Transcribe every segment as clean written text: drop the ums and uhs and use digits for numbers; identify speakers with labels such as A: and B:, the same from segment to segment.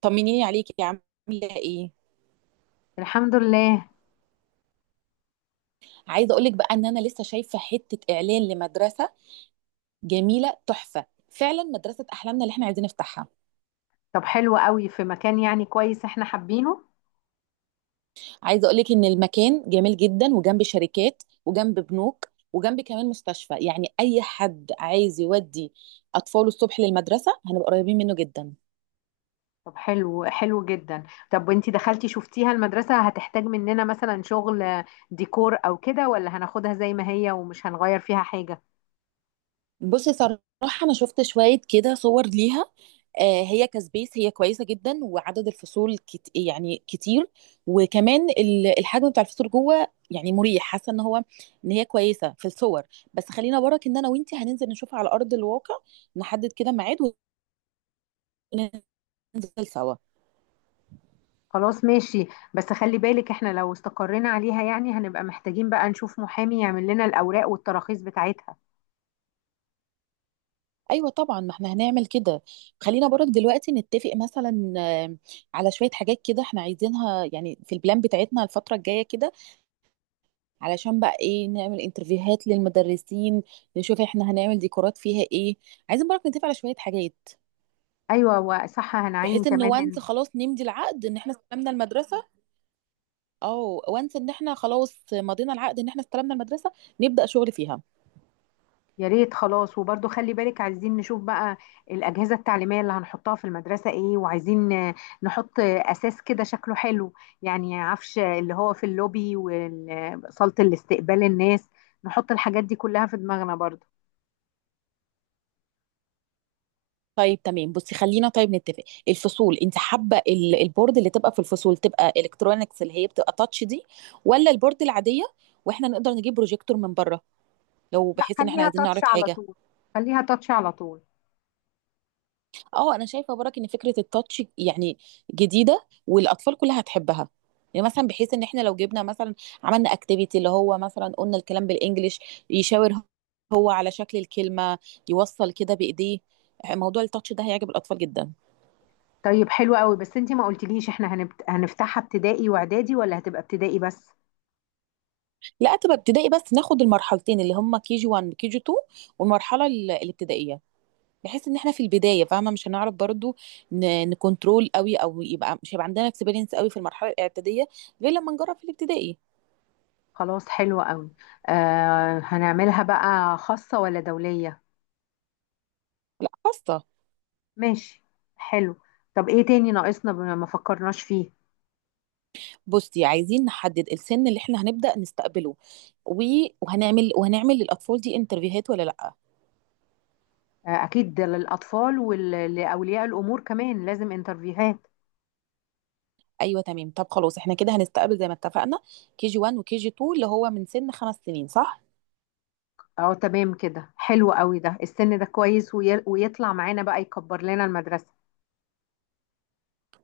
A: طمنيني عليكي عامله ايه؟
B: الحمد لله.
A: عايزه اقولك بقى ان انا لسه شايفه حته اعلان لمدرسه جميله تحفه، فعلا مدرسه احلامنا اللي احنا عايزين نفتحها.
B: طب حلو قوي، في مكان يعني كويس احنا حابينه.
A: عايزه اقولك ان المكان جميل جدا، وجنب شركات وجنب بنوك وجنب كمان مستشفى، يعني اي حد عايز يودي اطفاله الصبح للمدرسه هنبقى قريبين منه جدا.
B: طب حلو، حلو جدا. طب وانتي دخلتي شفتيها المدرسة؟ هتحتاج مننا مثلا شغل ديكور او كده، ولا هناخدها زي ما هي ومش هنغير فيها حاجة؟
A: بصي صراحه انا شفت شويه كده صور ليها، هي كسبيس، هي كويسه جدا وعدد الفصول يعني كتير. وكمان الحجم بتاع الفصول جوه يعني مريح، حاسه ان هي كويسه في الصور. بس خلينا وراك، ان انا وانتي هننزل نشوفها على ارض الواقع، نحدد كده ميعاد وننزل سوا.
B: خلاص ماشي، بس خلي بالك احنا لو استقرينا عليها يعني هنبقى محتاجين بقى نشوف محامي يعمل لنا الاوراق والتراخيص بتاعتها.
A: ايوه طبعا، ما احنا هنعمل كده. خلينا برك دلوقتي نتفق مثلا، على شويه حاجات كده احنا عايزينها يعني في البلان بتاعتنا الفتره الجايه كده، علشان بقى ايه، نعمل انترفيوهات للمدرسين، نشوف احنا هنعمل ديكورات فيها ايه. عايزين برضه نتفق على شويه حاجات،
B: ايوه، وصح هنعين
A: بحيث ان
B: كمان.
A: وانس خلاص نمضي العقد ان احنا استلمنا المدرسه، او وانس ان احنا خلاص مضينا العقد ان احنا استلمنا المدرسه، نبدا شغل فيها.
B: يا ريت، خلاص. وبرضو خلي بالك، عايزين نشوف بقى الأجهزة التعليمية اللي هنحطها في المدرسة ايه، وعايزين نحط أساس كده شكله حلو، يعني عفش اللي هو في اللوبي وصالة الاستقبال الناس. نحط الحاجات دي كلها في دماغنا برضو.
A: طيب تمام، بصي خلينا طيب نتفق، الفصول انت حابه البورد اللي تبقى في الفصول تبقى الكترونكس اللي هي بتبقى تاتش دي، ولا البورد العاديه واحنا نقدر نجيب بروجيكتور من بره لو
B: لا،
A: بحيث ان احنا
B: خليها
A: عايزين نعرض
B: تاتش على
A: حاجه؟
B: طول، خليها تاتش على طول.
A: اه انا شايفه برك ان فكره التاتش يعني جديده والاطفال كلها هتحبها. يعني مثلا بحيث ان احنا لو جبنا مثلا، عملنا اكتيفيتي اللي هو مثلا قلنا الكلام بالانجلش، يشاور هو على شكل الكلمه، يوصل كده بايديه، موضوع التاتش ده هيعجب الاطفال جدا.
B: طيب حلو قوي، بس انتي ما قلتليش احنا هنفتحها ابتدائي واعدادي ولا هتبقى ابتدائي بس؟
A: لا تبقى ابتدائي بس، ناخد المرحلتين اللي هم كي جي 1 وكي جي 2 والمرحله الابتدائيه، بحيث ان احنا في البدايه فاهمه مش هنعرف برضو نكنترول قوي، او يبقى مش هيبقى عندنا اكسبيرينس قوي في المرحله الاعداديه غير لما نجرب في الابتدائي.
B: خلاص حلو قوي. آه، هنعملها بقى خاصة ولا دولية؟
A: لا خاصه.
B: ماشي، حلو. طب ايه تاني ناقصنا بما ما فكرناش فيه؟
A: بصي عايزين نحدد السن اللي احنا هنبدأ نستقبله، و... وهنعمل للأطفال دي انترفيوهات ولا لأ.
B: اكيد ده للاطفال ولاولياء الامور كمان لازم انترفيوهات.
A: أيوة تمام، طب خلاص احنا كده هنستقبل زي ما اتفقنا كي جي 1 وكي جي 2، اللي هو من سن 5 سنين، صح؟
B: اه تمام، كده حلو قوي، ده السن ده كويس، ويطلع معانا بقى يكبر لنا المدرسة.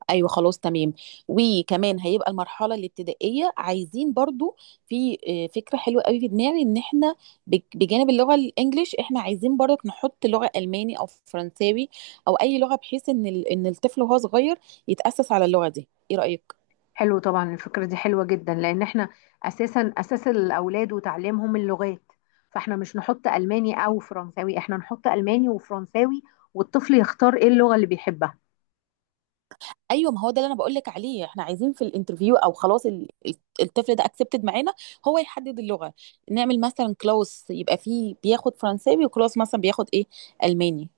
A: ايوه خلاص تمام. وكمان هيبقى المرحله الابتدائيه، عايزين برضو، في فكره حلوه قوي في دماغي ان احنا بجانب اللغه الانجليش احنا عايزين برضك نحط لغه الماني او فرنساوي، او اي لغه بحيث ان الطفل وهو صغير يتاسس على اللغه دي. ايه رايك؟
B: حلو، طبعا الفكرة دي حلوة جدا، لان احنا اساسا اساس الاولاد وتعليمهم اللغات، فاحنا مش نحط الماني او فرنساوي، احنا نحط الماني وفرنساوي، والطفل يختار ايه اللغة اللي بيحبها.
A: ايوه ما هو ده اللي انا بقول لك عليه، احنا عايزين في الانترفيو او خلاص الطفل ده اكسبتد معانا، هو يحدد اللغه. نعمل مثلا كلاس يبقى فيه بياخد فرنساوي، وكلاس مثلا بياخد ايه، الماني،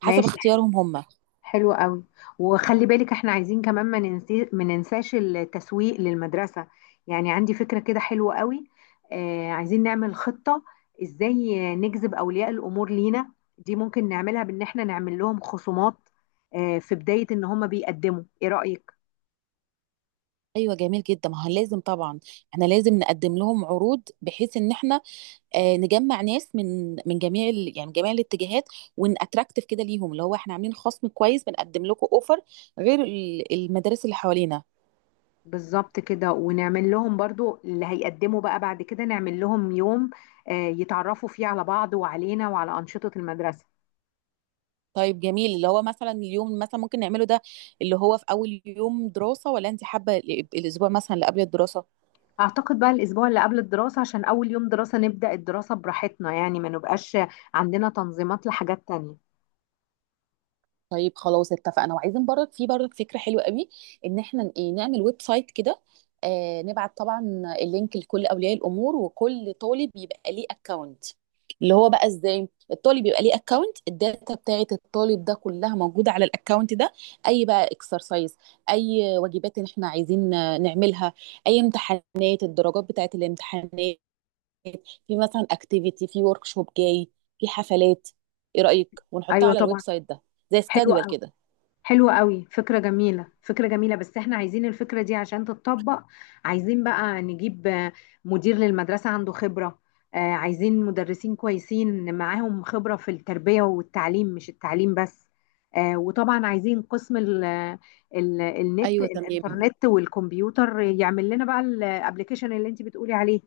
A: حسب
B: ماشي،
A: اختيارهم هم.
B: حلو قوي. وخلي بالك احنا عايزين كمان ما ننساش التسويق للمدرسة. يعني عندي فكرة كده حلوة قوي. آه، عايزين نعمل خطة ازاي نجذب اولياء الامور لينا. دي ممكن نعملها بان احنا نعمل لهم خصومات آه في بداية ان هم بيقدموا، ايه رأيك؟
A: ايوه جميل جدا، ما هو لازم طبعا احنا لازم نقدم لهم عروض، بحيث ان احنا نجمع ناس من جميع يعني جميع الاتجاهات، وان اتراكتيف كده ليهم، اللي هو احنا عاملين خصم كويس، بنقدم لكم اوفر غير المدارس اللي حوالينا.
B: بالظبط كده. ونعمل لهم برضو اللي هيقدموا بقى بعد كده، نعمل لهم يوم يتعرفوا فيه على بعض وعلينا وعلى أنشطة المدرسة.
A: طيب جميل، اللي هو مثلا اليوم مثلا ممكن نعمله ده، اللي هو في اول يوم دراسة، ولا انت حابة الاسبوع مثلا اللي قبل الدراسة؟
B: اعتقد بقى الاسبوع اللي قبل الدراسة، عشان اول يوم دراسة نبدأ الدراسة براحتنا، يعني ما نبقاش عندنا تنظيمات لحاجات تانية.
A: طيب خلاص اتفقنا. وعايزين برضك، في برضك فكرة حلوة قوي، ان احنا ايه، نعمل ويب سايت كده، نبعت طبعا اللينك لكل اولياء الامور، وكل طالب يبقى ليه اكونت. اللي هو بقى ازاي الطالب يبقى ليه اكونت، الداتا بتاعه الطالب ده كلها موجودة على الاكونت ده، اي بقى اكسرسايز، اي واجبات ان احنا عايزين نعملها، اي امتحانات، الدرجات بتاعه الامتحانات، في مثلا اكتيفيتي، في ورك شوب جاي، في حفلات. ايه رأيك ونحطها
B: ايوه
A: على الويب
B: طبعا.
A: سايت ده، زي
B: حلو،
A: سكادول كده؟
B: حلوة قوي فكرة، جميلة فكرة جميلة، بس احنا عايزين الفكرة دي عشان تتطبق عايزين بقى نجيب مدير للمدرسة عنده خبرة. عايزين مدرسين كويسين معاهم خبرة في التربية والتعليم، مش التعليم بس. وطبعا عايزين قسم ال النت
A: ايوه تمام.
B: الانترنت والكمبيوتر، يعمل لنا بقى الابليكيشن اللي انت بتقولي عليه.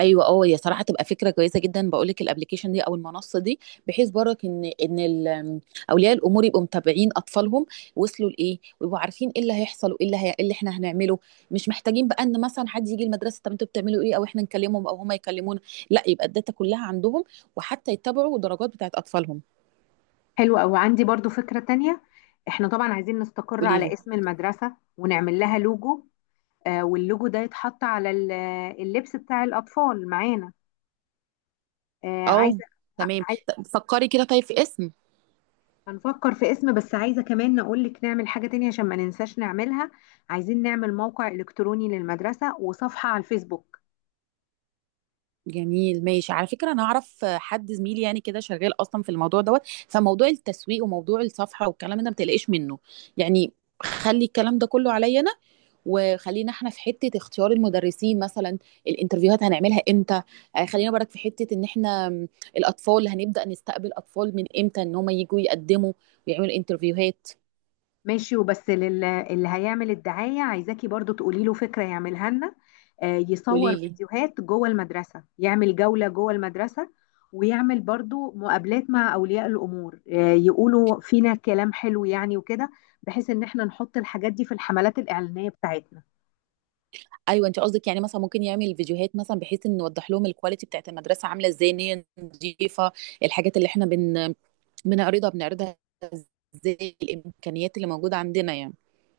A: ايوه اه، هي صراحه تبقى فكره كويسه جدا، بقول لك الابلكيشن دي او المنصه دي، بحيث برك اولياء الامور يبقوا متابعين اطفالهم، وصلوا لايه، ويبقوا عارفين ايه اللي هيحصل، وايه إيه اللي احنا هنعمله. مش محتاجين بقى ان مثلا حد يجي المدرسه، طب انتوا بتعملوا ايه، او احنا نكلمهم او هما يكلمونا، لا يبقى الداتا كلها عندهم، وحتى يتبعوا الدرجات بتاعت اطفالهم.
B: حلو قوي، عندي برضو فكرة تانية. احنا طبعا عايزين نستقر
A: قولي
B: على
A: لي.
B: اسم المدرسة ونعمل لها لوجو. واللوجو ده يتحط على اللبس بتاع الأطفال معانا. آه، عايزة
A: اه تمام،
B: عايزة
A: طب فكري كده طيب في اسم.
B: هنفكر في اسم، بس عايزة كمان نقول لك نعمل حاجة تانية عشان ما ننساش نعملها. عايزين نعمل موقع إلكتروني للمدرسة وصفحة على الفيسبوك.
A: جميل ماشي. على فكرة أنا أعرف حد زميلي يعني كده شغال أصلا في الموضوع دوت، فموضوع التسويق وموضوع الصفحة والكلام ده ما تقلقش منه يعني، خلي الكلام ده كله عليا أنا. وخلينا احنا في حتة اختيار المدرسين مثلا، الانترفيوهات هنعملها امتى، خلينا برك في حتة ان احنا الأطفال هنبدأ نستقبل أطفال من امتى، ان هم يجوا يقدموا ويعملوا انترفيوهات.
B: ماشي. وبس اللي هيعمل الدعاية، عايزاكي برضو تقولي له فكرة يعملها لنا. يصور
A: قوليلي.
B: فيديوهات جوه المدرسة، يعمل جولة جوه المدرسة، ويعمل برضو مقابلات مع أولياء الأمور، يقولوا فينا كلام حلو يعني وكده، بحيث إن احنا نحط الحاجات دي في الحملات الإعلانية بتاعتنا.
A: ايوه انت قصدك يعني مثلا ممكن يعمل فيديوهات، مثلا بحيث ان نوضح لهم الكواليتي بتاعت المدرسه عامله ازاي، ان هي نظيفه، الحاجات اللي احنا بنعرضها ازاي، الامكانيات اللي موجوده عندنا يعني.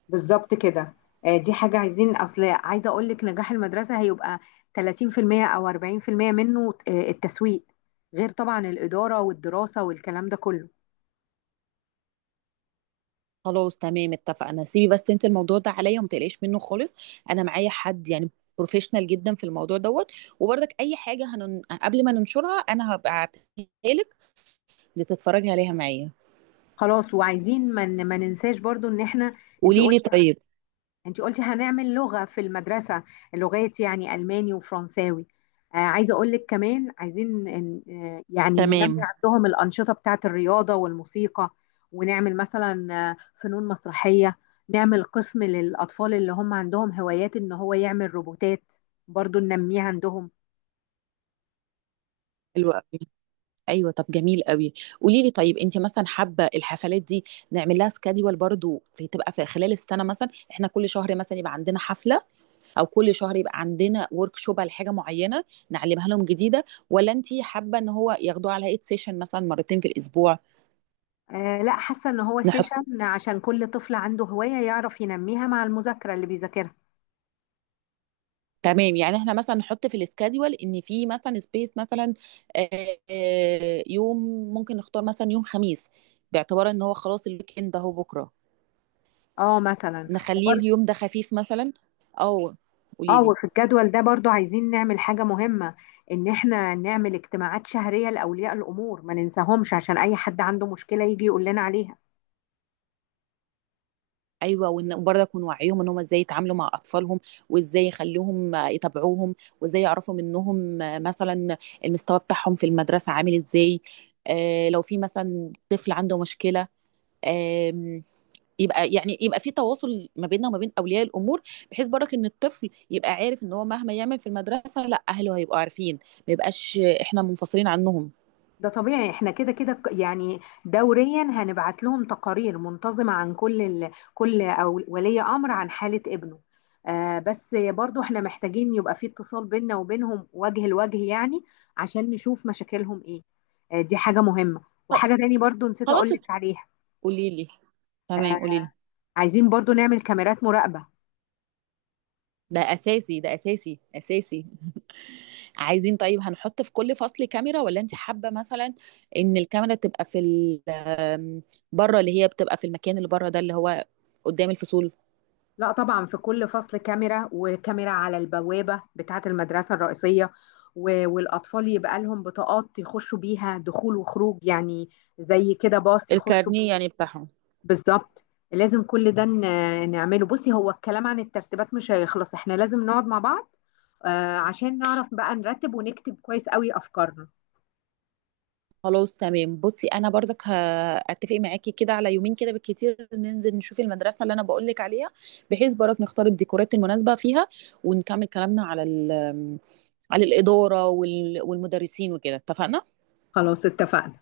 B: بالظبط كده. دي حاجة عايزين، أصل عايزة أقول لك نجاح المدرسة هيبقى 30% أو 40% منه التسويق، غير طبعا الإدارة والدراسة والكلام ده كله.
A: خلاص تمام اتفقنا، سيبي بس انت الموضوع ده عليا وما تقلقيش منه خالص، انا معايا حد يعني بروفيشنال جدا في الموضوع دوت. وبرضك اي حاجه قبل ما ننشرها انا هبعتها لك لتتفرجي عليها معايا.
B: خلاص. وعايزين ما ننساش برضو ان احنا، انت
A: قولي لي
B: قلتي
A: طيب.
B: انت قلتي هنعمل لغة في المدرسة، لغات يعني الماني وفرنساوي. آه، عايزة اقول لك كمان، عايزين إن يعني ننمي
A: تمام.
B: عندهم الأنشطة بتاعة الرياضة والموسيقى، ونعمل مثلا فنون مسرحية. نعمل قسم للأطفال اللي هم عندهم هوايات ان هو يعمل روبوتات، برضو ننميها عندهم.
A: حلو قوي. ايوه طب جميل قوي. قولي لي طيب، انت مثلا حابه الحفلات دي نعمل لها سكادول برضو، في تبقى في خلال السنه مثلا احنا كل شهر مثلا يبقى عندنا حفله، او كل شهر يبقى عندنا ورك شوب على حاجه معينه نعلمها لهم جديده، ولا انت حابه ان هو ياخدوها على ايد سيشن مثلا مرتين في الاسبوع؟
B: آه، لا، حاسة ان هو
A: نحط
B: سيشن، عشان كل طفل عنده هواية يعرف ينميها مع المذاكرة اللي بيذاكرها.
A: تمام، يعني احنا مثلا نحط في السكادول ان في مثلا سبيس مثلا، آه، يوم، ممكن نختار مثلا يوم خميس باعتبار ان هو خلاص الويك اند اهو بكره،
B: اه مثلا.
A: نخليه
B: وبرضه
A: اليوم ده خفيف مثلا، او... قولي
B: اه،
A: لي.
B: وفي الجدول ده برضو عايزين نعمل حاجة مهمة، ان احنا نعمل اجتماعات شهرية لأولياء الأمور، ما ننساهمش، عشان اي حد عنده مشكلة يجي يقول لنا عليها.
A: ايوه، وان برضه يكون وعيهم ان هم ازاي يتعاملوا مع اطفالهم، وازاي يخلوهم يتابعوهم، وازاي يعرفوا منهم مثلا المستوى بتاعهم في المدرسه عامل ازاي، آه لو في مثلا طفل عنده مشكله، آم، يبقى يعني يبقى في تواصل ما بيننا وما بين اولياء الامور، بحيث برضك ان الطفل يبقى عارف ان هو مهما يعمل في المدرسه لا اهله هيبقوا عارفين، ما يبقاش احنا منفصلين عنهم.
B: ده طبيعي، احنا كده كده يعني دوريا هنبعت لهم تقارير منتظمة عن كل أو ولي أمر عن حالة ابنه. آه، بس برضو احنا محتاجين يبقى في اتصال بيننا وبينهم وجه لوجه يعني، عشان نشوف مشاكلهم ايه. آه، دي حاجة مهمة، وحاجة تاني برضو نسيت
A: خلاص.
B: اقول لك عليها.
A: قولي لي.
B: آه،
A: تمام قولي لي.
B: عايزين برضو نعمل كاميرات مراقبة.
A: ده اساسي، ده اساسي اساسي. عايزين طيب هنحط في كل فصل كاميرا، ولا انت حابة مثلا ان الكاميرا تبقى في ال- آمم، بره، اللي هي بتبقى في المكان اللي بره ده اللي هو قدام الفصول؟
B: لا طبعا، في كل فصل كاميرا، وكاميرا على البوابة بتاعة المدرسة الرئيسية، والأطفال يبقى لهم بطاقات يخشوا بيها دخول وخروج يعني، زي كده باص يخشوا
A: الكارنيه
B: بيه.
A: يعني بتاعهم.
B: بالظبط. لازم كل ده نعمله. بصي هو الكلام عن الترتيبات مش هيخلص، احنا لازم نقعد مع بعض عشان نعرف بقى نرتب ونكتب كويس قوي أفكارنا.
A: خلاص تمام. بصي انا برضك هاتفق معاكي كده على يومين كده بالكتير، ننزل نشوف المدرسة اللي انا بقول لك عليها، بحيث برضك نختار الديكورات المناسبة فيها، ونكمل كلامنا على ال- آمم، على الإدارة والمدرسين وكده، اتفقنا.
B: خلاص اتفقنا.